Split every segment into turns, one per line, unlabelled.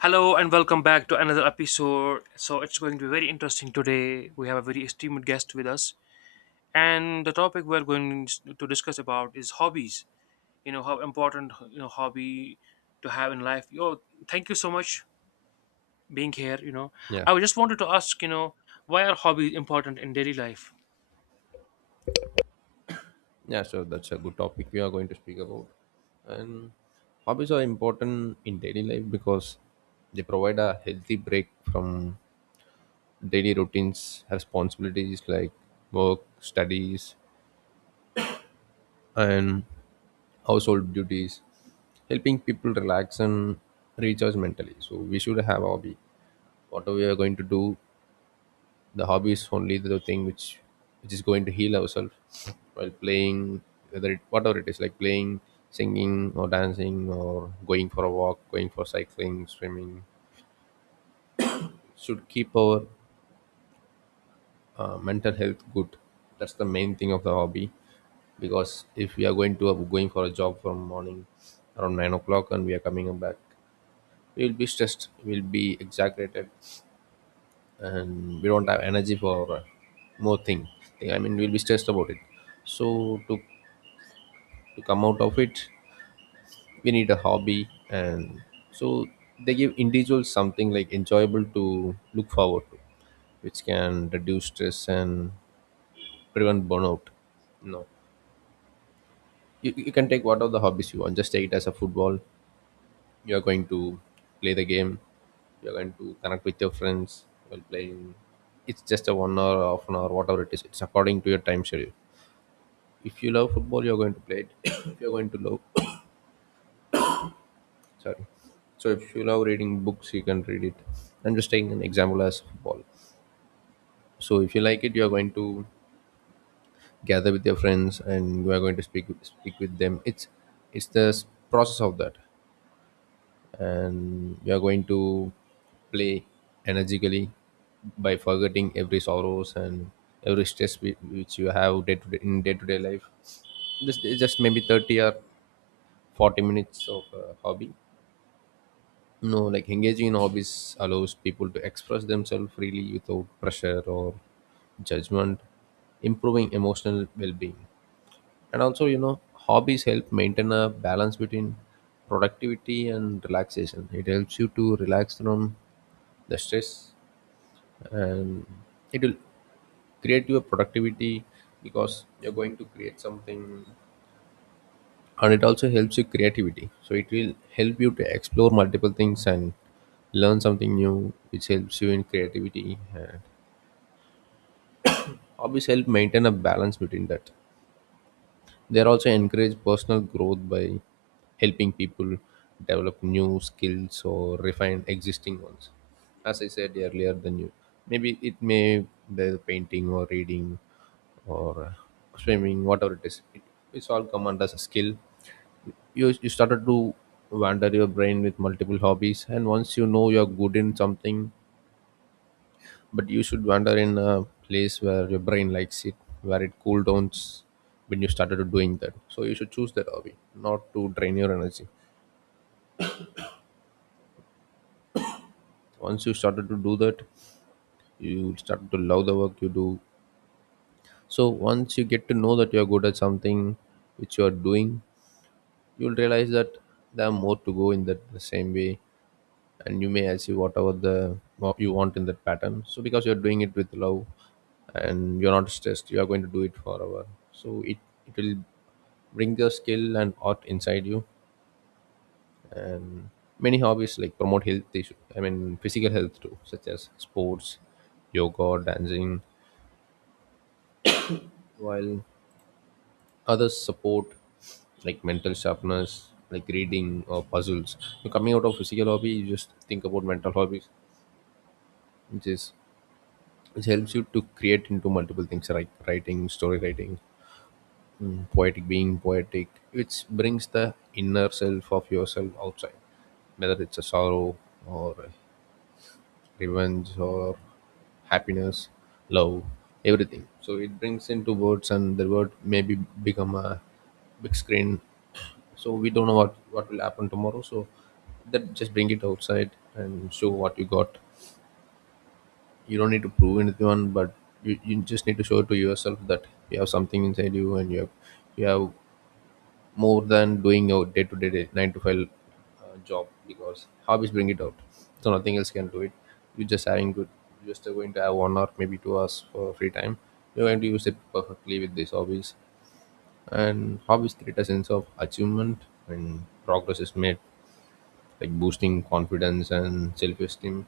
Hello and welcome back to another episode. So it's going to be very interesting today. We have a very esteemed guest with us, and the topic we're going to discuss about is hobbies. How important hobby to have in life. Yo, thank you so much being here.
Yeah,
I just wanted to ask. Why are hobbies important in daily life?
yeah, so that's a good topic we are going to speak about. And hobbies are important in daily life because they provide a healthy break from daily routines, responsibilities like work, studies, and household duties, helping people relax and recharge mentally. So we should have a hobby. Whatever we are going to do, the hobby is only the thing which is going to heal ourselves while playing, whether it whatever it is, like playing, singing or dancing, or going for a walk, going for cycling, swimming. Should keep our mental health good. That's the main thing of the hobby, because if we are going to, going for a job from morning around 9 o'clock, and we are coming back, we will be stressed, we'll be exaggerated, and we don't have energy for more thing. I mean, we'll be stressed about it. So, to to come out of it, we need a hobby. And so they give individuals something like enjoyable to look forward to, which can reduce stress and prevent burnout. No, you can take what of the hobbies you want. Just take it as a football. You are going to play the game, you're going to connect with your friends while playing. It's just a 1 hour, half an hour, whatever it is, it's according to your time schedule. If you love football, you're going to play it. If you're going to love, sorry, so if you love reading books, you can read it. I'm just taking an example as football. So if you like it, you are going to gather with your friends, and you are going to speak with them. It's it's the s- process of that, and you are going to play energically by forgetting every sorrows and every stress which you have day to day, in day to day life. This is just maybe 30 or 40 minutes of a hobby. No, like engaging in hobbies allows people to express themselves freely without pressure or judgment, improving emotional well being. And also, you know, hobbies help maintain a balance between productivity and relaxation. It helps you to relax from the stress, and it will create your productivity, because you're going to create something. And it also helps you creativity, so it will help you to explore multiple things and learn something new, which helps you in creativity. And hobbies help maintain a balance between that. They are also encourage personal growth by helping people develop new skills or refine existing ones. As I said earlier, the new, maybe it may be painting or reading or swimming, whatever it is, it, it's all come under as a skill. You started to wander your brain with multiple hobbies, and once you know you're good in something, but you should wander in a place where your brain likes it, where it cool downs. When you started to doing that, so you should choose that hobby, not to drain your energy. Once you started to do that, you started to love the work you do. So once you get to know that you're good at something which you are doing, you'll realize that there are more to go in that the same way, and you may achieve whatever the what you want in that pattern, so because you're doing it with love and you're not stressed, you are going to do it forever. So it will bring the skill and art inside you. And many hobbies like promote health issue, I mean physical health too, such as sports, yoga, dancing, while others support like mental sharpness, like reading or puzzles. So coming out of physical hobby, you just think about mental hobbies, which is which helps you to create into multiple things, like writing, story writing, poetic, being poetic, which brings the inner self of yourself outside, whether it's a sorrow or revenge or happiness, love, everything. So it brings into words, and the word maybe become a big screen. So we don't know what will happen tomorrow. So that just bring it outside and show what you got. You don't need to prove anyone, but you just need to show to yourself that you have something inside you, and you have, you have more than doing your day to day nine to five job, because hobbies bring it out. So nothing else can do it. You're just having good. You're just going to have one or maybe 2 hours for free time. You're going to use it perfectly with these hobbies. And hobbies create a sense of achievement and progress is made, like boosting confidence and self-esteem.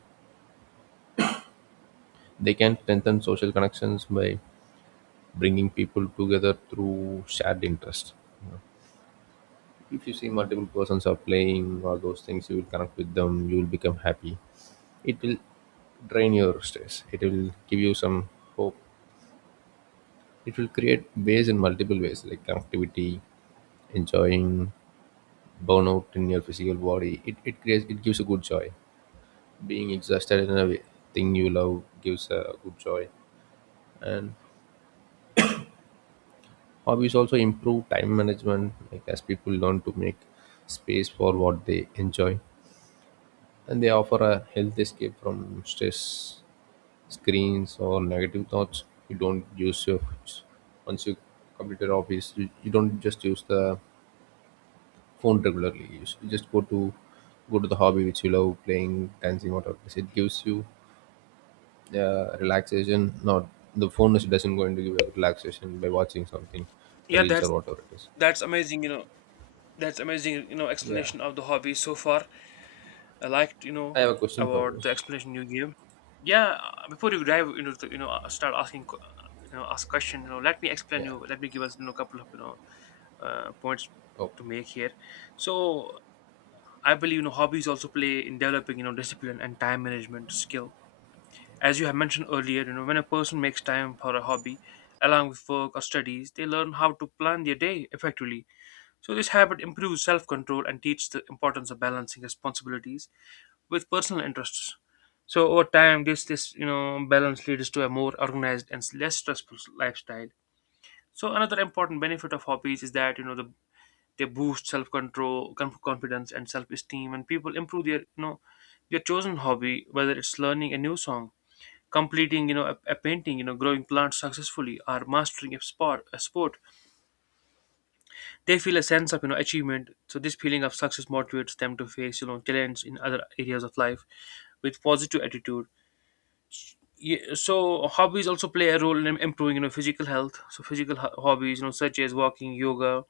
They can strengthen social connections by bringing people together through shared interest. You know. If you see multiple persons are playing all those things, you will connect with them. You will become happy. It will drain your stress. It will give you some hope. It will create ways in multiple ways, like connectivity, enjoying burnout in your physical body. It creates it gives a good joy. Being exhausted in a way, thing you love gives a good joy. And hobbies also improve time management, like as people learn to make space for what they enjoy, and they offer a healthy escape from stress, screens, or negative thoughts. You don't use your, once you complete your hobbies, you don't just use the phone regularly. You you just go to the hobby which you love, playing, dancing, whatever it is. It gives you relaxation. Not the phone is doesn't going to give you relaxation by watching something,
Yeah,
reels or
that's
whatever it is.
that's amazing. That's amazing.
Yeah.
Explanation of the hobby so far. I liked,
I have a question for you.
about the explanation you gave. Yeah, before you dive into the, start asking, ask question. Let me explain
Yeah.
you. Let me give us, a couple of, points
Okay.
to make here. So I believe, hobbies also play in developing, discipline and time management skill. As you have mentioned earlier, when a person makes time for a hobby, along with work or studies, they learn how to plan their day effectively. So this habit improves self-control and teaches the importance of balancing responsibilities with personal interests. So over time, this balance leads to a more organized and less stressful lifestyle. So another important benefit of hobbies is that they boost self control, confidence, and self esteem, and people improve their their chosen hobby, whether it's learning a new song, completing a painting, growing plants successfully, or mastering a sport. A sport, they feel a sense of achievement. So this feeling of success motivates them to face challenge in other areas of life with positive attitude. Yeah, so hobbies also play a role in improving physical health. So hobbies such as walking, yoga,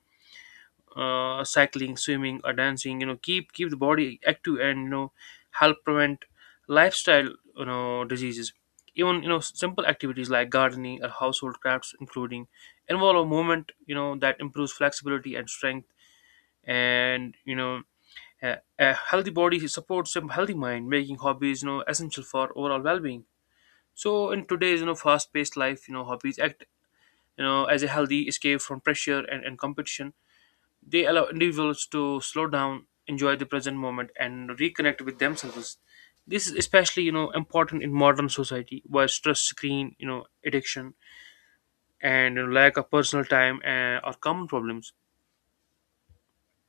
cycling, swimming, or dancing keep the body active and help prevent lifestyle diseases. Even simple activities like gardening or household crafts including involve a movement that improves flexibility and strength, and a healthy body supports a healthy mind, making hobbies essential for overall well-being. So in today's fast-paced life, hobbies act as a healthy escape from pressure and competition. They allow individuals to slow down, enjoy the present moment, and reconnect with themselves. This is especially important in modern society where stress, screen, addiction, and lack of personal time are common problems.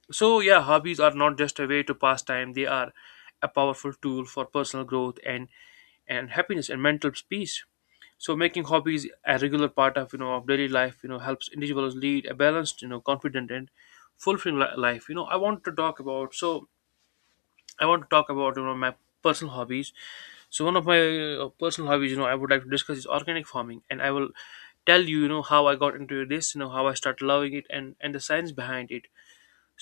So yeah, hobbies are not just a way to pass time; they are a powerful tool for personal growth and happiness and mental peace. So making hobbies a regular part of of daily life, helps individuals lead a balanced, confident and fulfilling life. I want to talk about my personal hobbies. So one of my personal hobbies, I would like to discuss is organic farming, and I will tell you, how I got into this, how I started loving it, and the science behind it.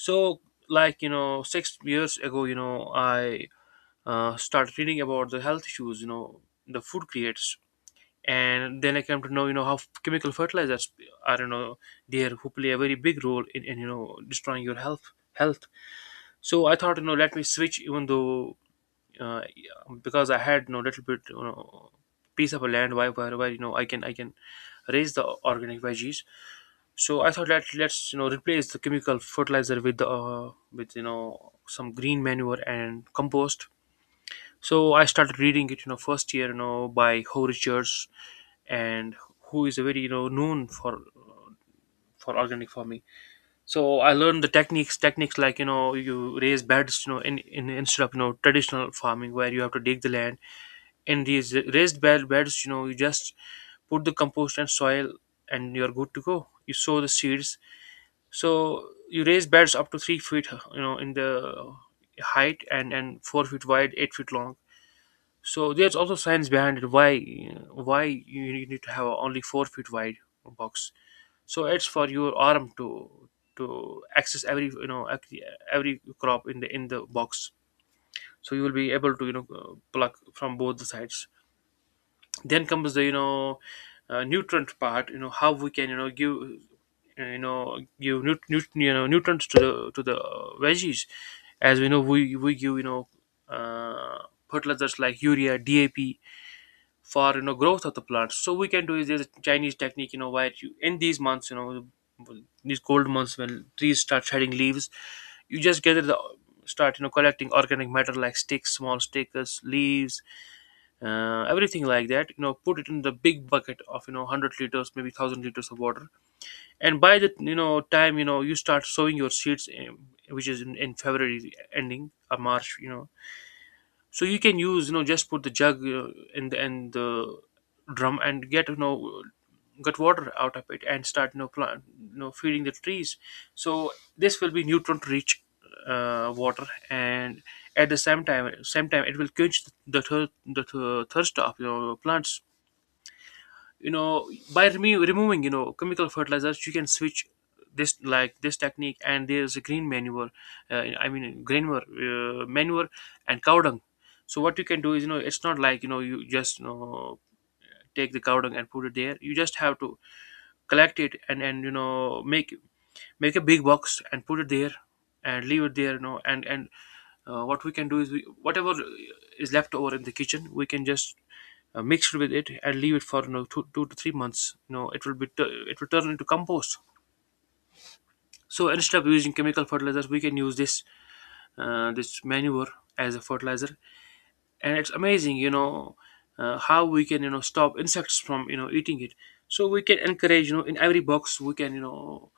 So like 6 years ago, I started reading about the health issues, the food creates, and then I come to know how chemical fertilizers are there who play a very big role in, destroying your health. So I thought let me switch, even though yeah, because I had little bit piece of a land where where I can raise the organic veggies. So I thought let's replace the chemical fertilizer with the with some green manure and compost. So I started reading it, first year, by Ho Richards, and who is a very, known for organic farming. So I learned the techniques like you raise beds, in instead of traditional farming where you have to dig the land. In these raised bed beds, you just put the compost and soil, and you're good to go. You sow the seeds. So you raise beds up to 3 feet, in the height and 4 feet wide, 8 feet long. So there's also science behind it. Why you need to have only 4 feet wide box? So it's for your arm to access every every crop in the box. So you will be able to pluck from both the sides. Then comes the nutrient part. You know how we can give give nutrients to the veggies. As we know, we give uh, fertilizers like urea, DAP for growth of the plants. So we can do is, there's a chinese technique where you in these months, these cold months when trees start shedding leaves, you just gather the start collecting organic matter like sticks, small stickers, leaves, everything like that, put it in the big bucket of 100 liters, maybe 1000 liters of water, and by the time you start sowing your seeds in, which is in, february ending or march. So you can use just put the jug, and the drum, and get get water out of it and start plant feeding the trees. So this will be nutrient rich water, and at the same time it will quench thirst of your plants. By removing chemical fertilizers, you can switch this technique. And there's a green manure, green manure and cow dung. So what you can do is, it's not like you just you know take the cow dung and put it there. You just have to collect it and make a big box and put it there and leave it there, and what we can do is whatever is left over in the kitchen we can just mix it with it and leave it for 2 to 3 months. It will be tu- it will turn into compost. So instead of using chemical fertilizers, we can use this this manure as a fertilizer. And it's amazing, how we can stop insects from eating it. So we can encourage, in every box we can,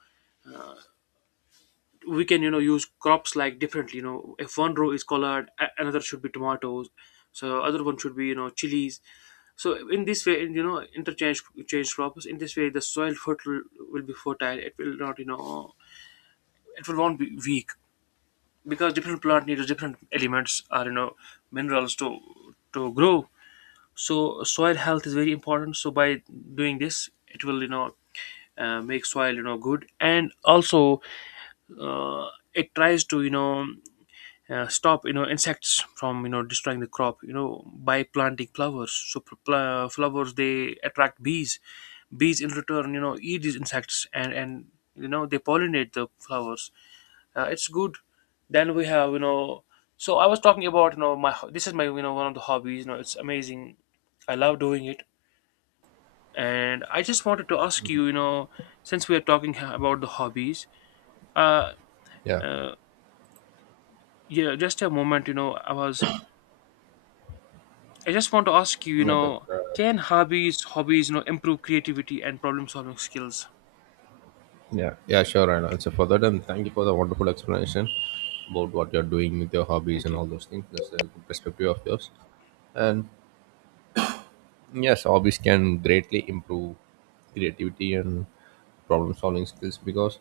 we can use crops like differently, if one row is another should be tomatoes, so other one should be chilies. So in this way, interchange change crops. In this way the soil fertile will be fertile. It will not, it will not be weak, because different plant needs different elements or minerals to grow. So soil health is very important. So by doing this, it will, make soil good. And also uh, it tries to, stop, insects from destroying the crop, by planting flowers. So flowers, they attract bees. Bees in return, eat these insects, and they pollinate the flowers. It's good. Then we have so I was talking about my this is my, one of the hobbies. It's amazing. I love doing it. And I just wanted to ask you, you know since we are talking about the hobbies, uh,
Yeah.
uh yeah, just a moment. I just want to ask you,
Yeah, that.
can hobbies, improve creativity and problem solving skills?
Yeah, yeah, sure, and will answer for that. And thank you for the wonderful explanation about what you're doing with your hobbies
Thank
and
you.
all those things. That's a good perspective of yours. And yes, hobbies can greatly improve creativity and problem solving skills because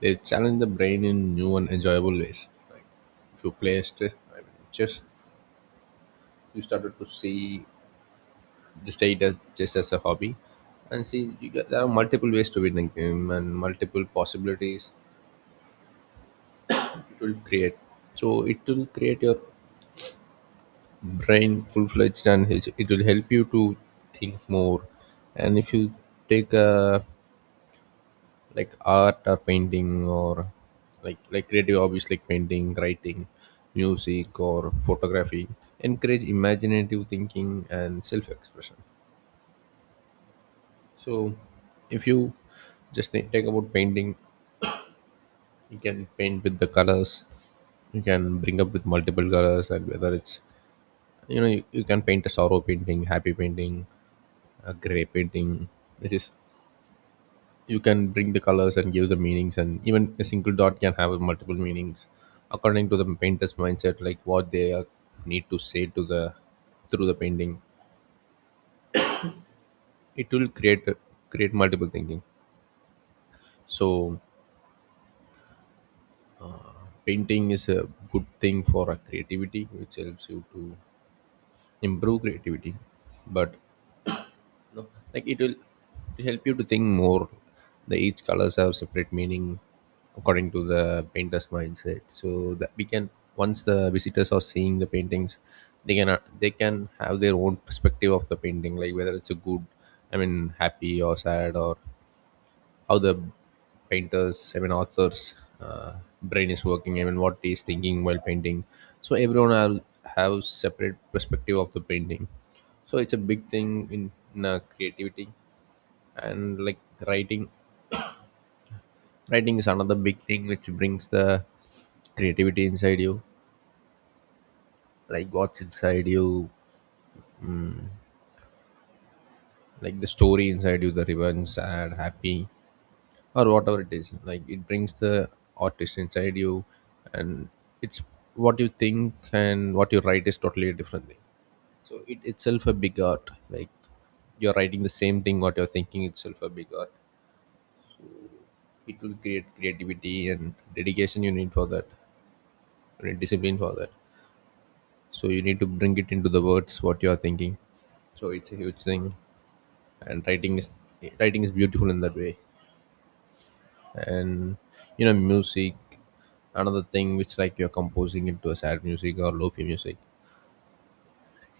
they challenge the brain in new and enjoyable ways. Like if you play stress, I mean, chess, you started to see, just take it as, just as a hobby, and see, you get, there are multiple ways to win a game and multiple possibilities. It will create, so it will create your brain full-fledged, and it will help you to think more. And if you take a, like art or painting, or like creative hobbies like painting, writing, music, or photography, encourage imaginative thinking and self-expression. So if you take about painting, you can paint with the colors, you can bring up with multiple colors, and whether it's, you know, you can paint a sorrow painting, happy painting, a gray painting, which is, you can bring the colors and give the meanings, and even a single dot can have multiple meanings according to the painter's mindset, like what they are need to say to the, through the painting. It will create create multiple thinking. So painting is a good thing for a creativity, which helps you to improve creativity. But no, like, it will help you to think more. The each colors have separate meaning according to the painter's mindset, so that we can, once the visitors are seeing the paintings, they can, they can have their own perspective of the painting, like whether it's a good, I mean, happy or sad, or how the painters, I mean authors, uh, brain is working. I mean, what he's thinking while painting. So everyone will have separate perspective of the painting. So it's a big thing in, creativity. And like writing. Writing is another big thing which brings the creativity inside you, like what's inside you, like the story inside you, the revenge, sad, happy or whatever it is, like it brings the artist inside you, and it's what you think and what you write is totally a different thing. So it itself a big art, like you're writing the same thing what you're thinking itself a big art. It will create creativity and dedication you need for that, and discipline for that. So you need to bring it into the words what you are thinking. So it's a huge thing, and writing is, writing is beautiful in that way. And you know music, another thing which like you're composing into a sad music or lofi music.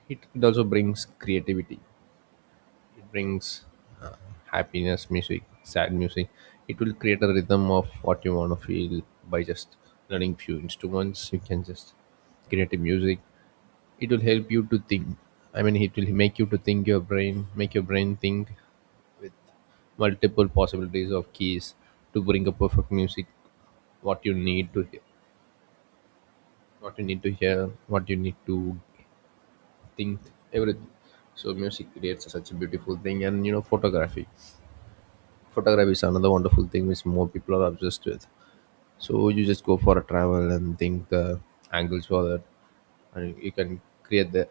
It also brings creativity. It brings uh, happiness music, sad music. It will create a rhythm of what you want to feel. By just learning few instruments you can just create a music. It will help you to think. I mean, it will make you to think your brain, make your brain think with multiple possibilities of keys to bring a perfect music, what you need to hear, what you need to hear, what you need to think, everything. So music creates such a beautiful thing, and you know photography. Photography is another wonderful thing which more people are obsessed with. So you just go for a travel and think the angles for that, and you can create the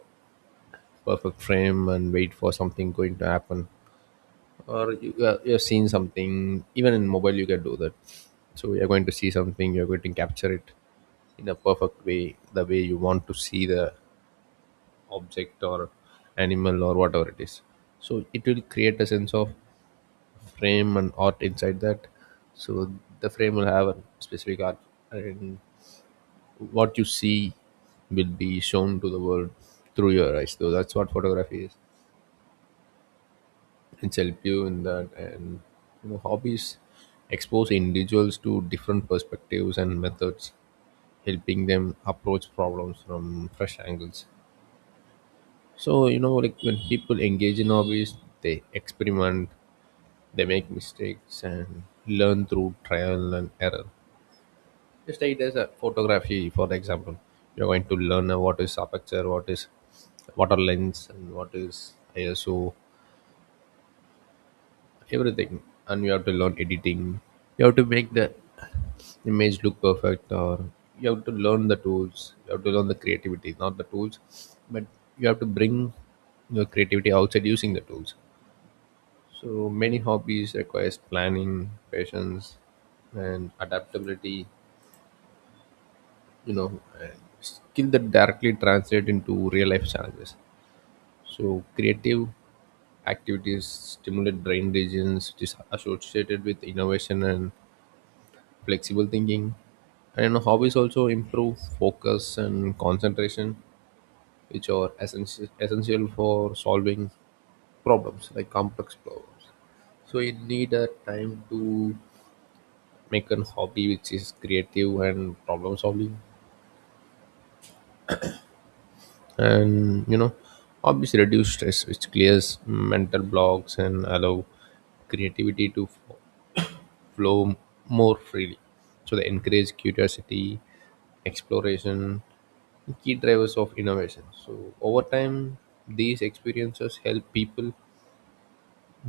perfect frame and wait for something going to happen. Or you're seeing something, even in mobile you can do that. So you're going to see something, you're going to capture it in a perfect way, the way you want to see the object or animal or whatever it is. So it will create a sense of frame and art inside that. So the frame will have a specific art, and what you see will be shown to the world through your eyes. So that's what photography is. It's help you in that. And you know hobbies expose individuals to different perspectives and methods, helping them approach problems from fresh angles. So you know, like when people engage in hobbies, they experiment, they make mistakes and learn through trial and error. If there is a photography, for example, you're going to learn what is aperture, what is, what are lens, and what is ISO, everything, and you have to learn editing. You have to make the image look perfect, or you have to learn the tools. You have to learn the creativity, not the tools, but you have to bring your creativity outside using the tools. So many hobbies requires planning, patience, and adaptability. You know, skill that directly translate into real life challenges. So creative activities stimulate brain regions it is associated with innovation and flexible thinking. And hobbies also improve focus and concentration, which are essential, essential for solving problems, like complex problems. So you need a time to make a hobby which is creative and problem solving. And you know, hobbies reduce stress, which clears mental blocks and allow creativity to flow more freely. So they encourage curiosity, exploration, key drivers of innovation. So over time these experiences help people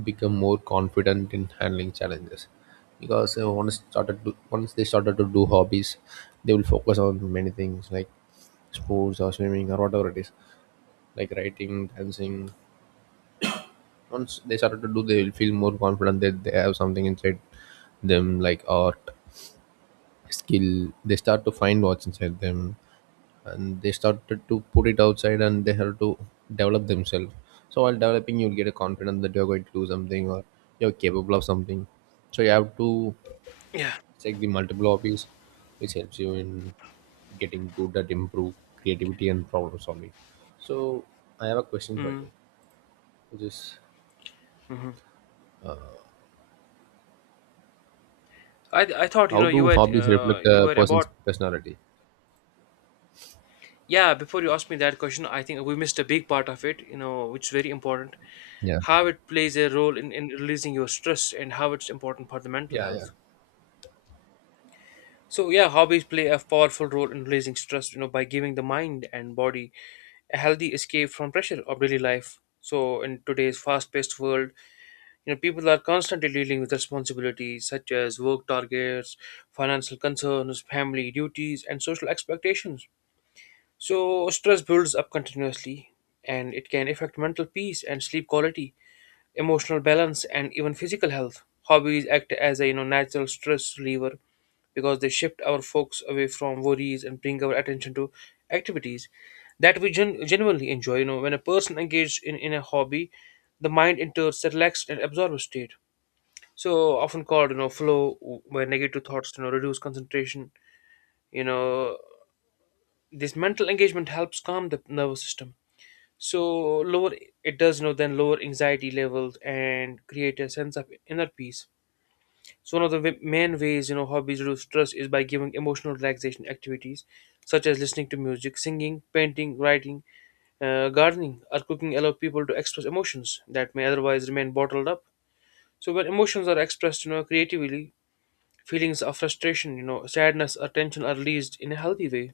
become more confident in handling challenges. Because once started to, once they started to do hobbies, they will focus on many things like sports or swimming or whatever it is, like writing, dancing. Once they started to do, they will feel more confident that they have something inside them, like art, skill. They start to find what's inside them, and they started to put it outside, and they have to develop themselves. So while developing you'll get a confidence that you're going to do something or you're capable of something. So you have to
Yeah.
check the multiple hobbies which helps you in getting good at improve creativity and problem solving. So I have a question for
Mm-hmm.
you, which is,
I thought
how do hobbies reflect
you
a
were
person's
about,
personality?
yeah, before you asked me that question, I think we missed a big part of it, which is very important.
Yeah.
How it plays a role in releasing your stress and how it's important for the mental
Yeah, yeah,
health. So yeah, hobbies play a powerful role in releasing stress, by giving the mind and body a healthy escape from pressure of daily life. So in today's fast-paced world, you know, people are constantly dealing with responsibilities such as work targets, financial concerns, family duties, and social expectations. So, stress builds up continuously and it can affect mental peace and sleep quality, emotional balance, and even physical health. Hobbies act as a natural stress reliever because they shift our focus away from worries and bring our attention to activities that we genuinely enjoy. You know, when a person engages in a hobby, the mind enters a relaxed and absorbed state so often called flow where negative thoughts reduce concentration. you know this mental engagement helps calm the nervous system, so lower, it does then lower anxiety levels and create a sense of inner peace. So one of the main ways hobbies reduce stress is by giving emotional relaxation activities such as listening to music, singing, painting, writing, gardening, or cooking allow people to express emotions that may otherwise remain bottled up. So when emotions are expressed, creatively, feelings of frustration, sadness, or tension are released in a healthy way.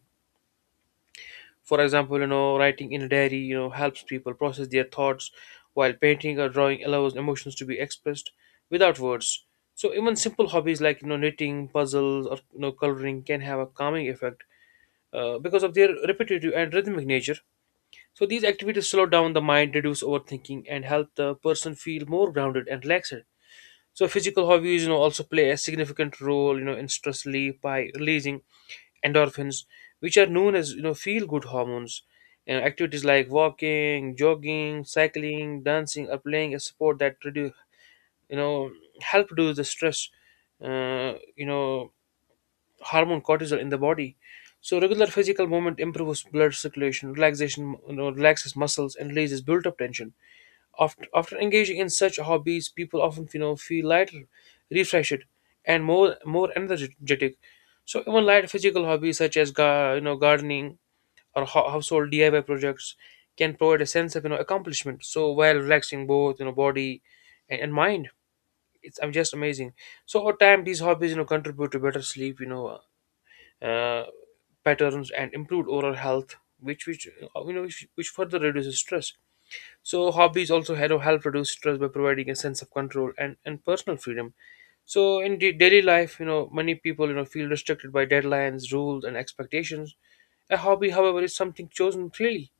For example, writing in a diary, helps people process their thoughts, while painting or drawing allows emotions to be expressed without words. So even simple hobbies like knitting, puzzles, or coloring can have a calming effect, because of their repetitive and rhythmic nature. So these activities slow down the mind, reduce overthinking, and help the person feel more grounded and relaxed. So physical hobbies, also play a significant role, in stress relief by releasing endorphins, which are known as feel good hormones. And activities like walking, jogging, cycling, dancing, or playing a sport that reduce you know help reduce the stress, uh, you know hormone cortisol in the body. So regular physical movement improves blood circulation, relaxation, relaxes muscles and releases built-up tension. After engaging in such hobbies, people often feel lighter, refreshed, and more energetic. So even light physical hobbies such as gardening or household DIY projects can provide a sense of accomplishment. So while relaxing both body and mind, it's I'm just amazing. So over time, these hobbies contribute to better sleep, uh, patterns and improved oral health, which you know which further reduces stress. So hobbies also help reduce stress by providing a sense of control and personal freedom. So in daily life, many people feel restricted by deadlines, rules, and expectations. A hobby, however, is something chosen freely,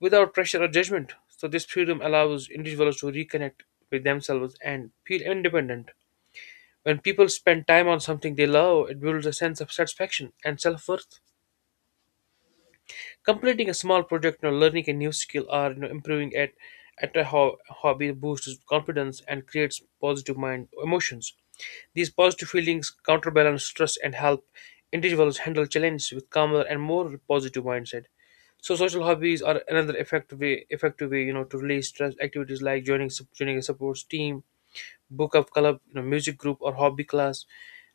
without pressure or judgment. So this freedom allows individuals to reconnect with themselves and feel independent. When people spend time on something they love, it builds a sense of satisfaction and self worth. Completing a small project, learning a new skill, or improving at at a hobby boosts confidence and creates positive mind emotions. These positive feelings counterbalance stress and help individuals handle challenges with calmer and more positive mindset. So social hobbies are another effective way, to release stress. Activities like joining a support team, book up club, music group, or hobby class.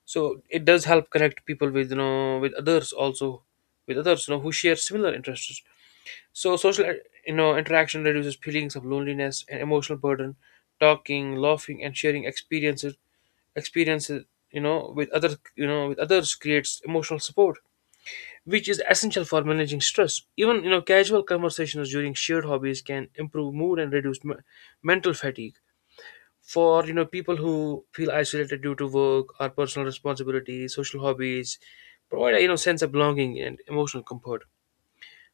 So it does help connect people with with others also, with others who share similar interests. So social, interaction reduces feelings of loneliness and emotional burden. Talking, laughing, and sharing experiences, with other, with others creates emotional support, which is essential for managing stress. Even casual conversations during shared hobbies can improve mood and reduce mental fatigue. For people who feel isolated due to work or personal responsibilities, social hobbies provide a sense of belonging and emotional comfort.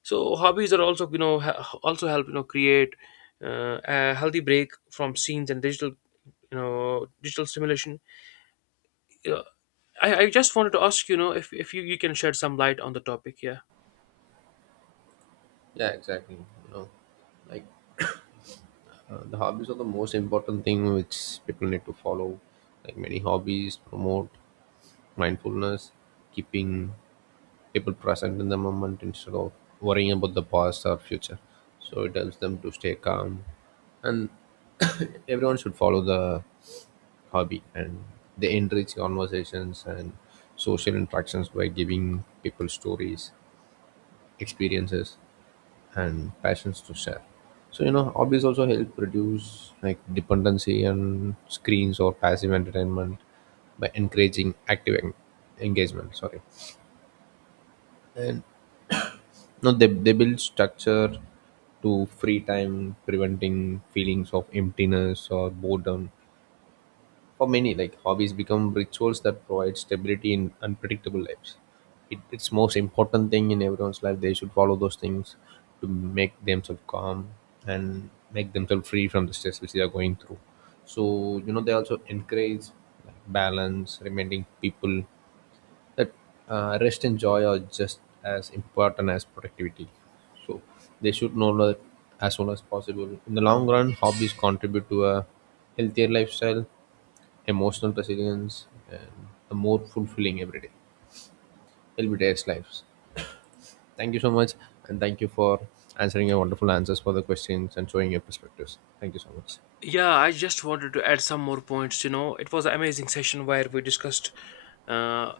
So hobbies are also also help create a healthy break from scenes and digital digital stimulation. you know, I just wanted to ask if you can shed some light on the topic, yeah.
yeah, exactly. You know, like the hobbies are the most important thing which people need to follow. Like many hobbies promote mindfulness, keeping people present in the moment instead of worrying about the past or future. So it helps them to stay calm, and everyone should follow the hobby. And they enrich conversations and social interactions by giving people stories, experiences, and passions to share. So you know, hobbies also help reduce like dependency on screens or passive entertainment by encouraging active engagement, sorry. And no, they build structure to free time, preventing feelings of emptiness or boredom. For many, like hobbies become rituals that provide stability in unpredictable lives. It's most important thing in everyone's life. They should follow those things to make themselves calm and make themselves free from the stress which they are going through. So you know, they also encourage like balance, reminding people that rest and joy are just as important as productivity. So they should know that as soon as possible. In the long run, hobbies contribute to a healthier lifestyle, emotional resilience, and a more fulfilling everyday lives. Thank you so much, and thank you for answering your wonderful answers for the questions and showing your perspectives. Thank you so much.
Yeah, I just wanted to add some more points. You know, it was an amazing session where we discussed, uh,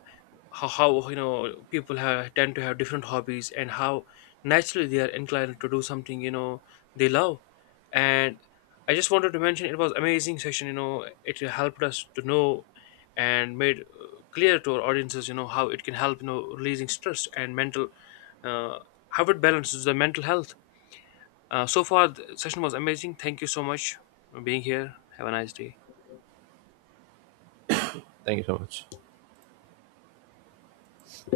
how people have tend to have different hobbies and how naturally they are inclined to do something they love. And I just wanted to mention it was amazing session. You know, it helped us to know and made clear to our audiences how it can help releasing stress and mental, uh, how it balances the mental health. So far, the session was amazing. Thank you so much for being here. Have a nice day.
Thank you so much.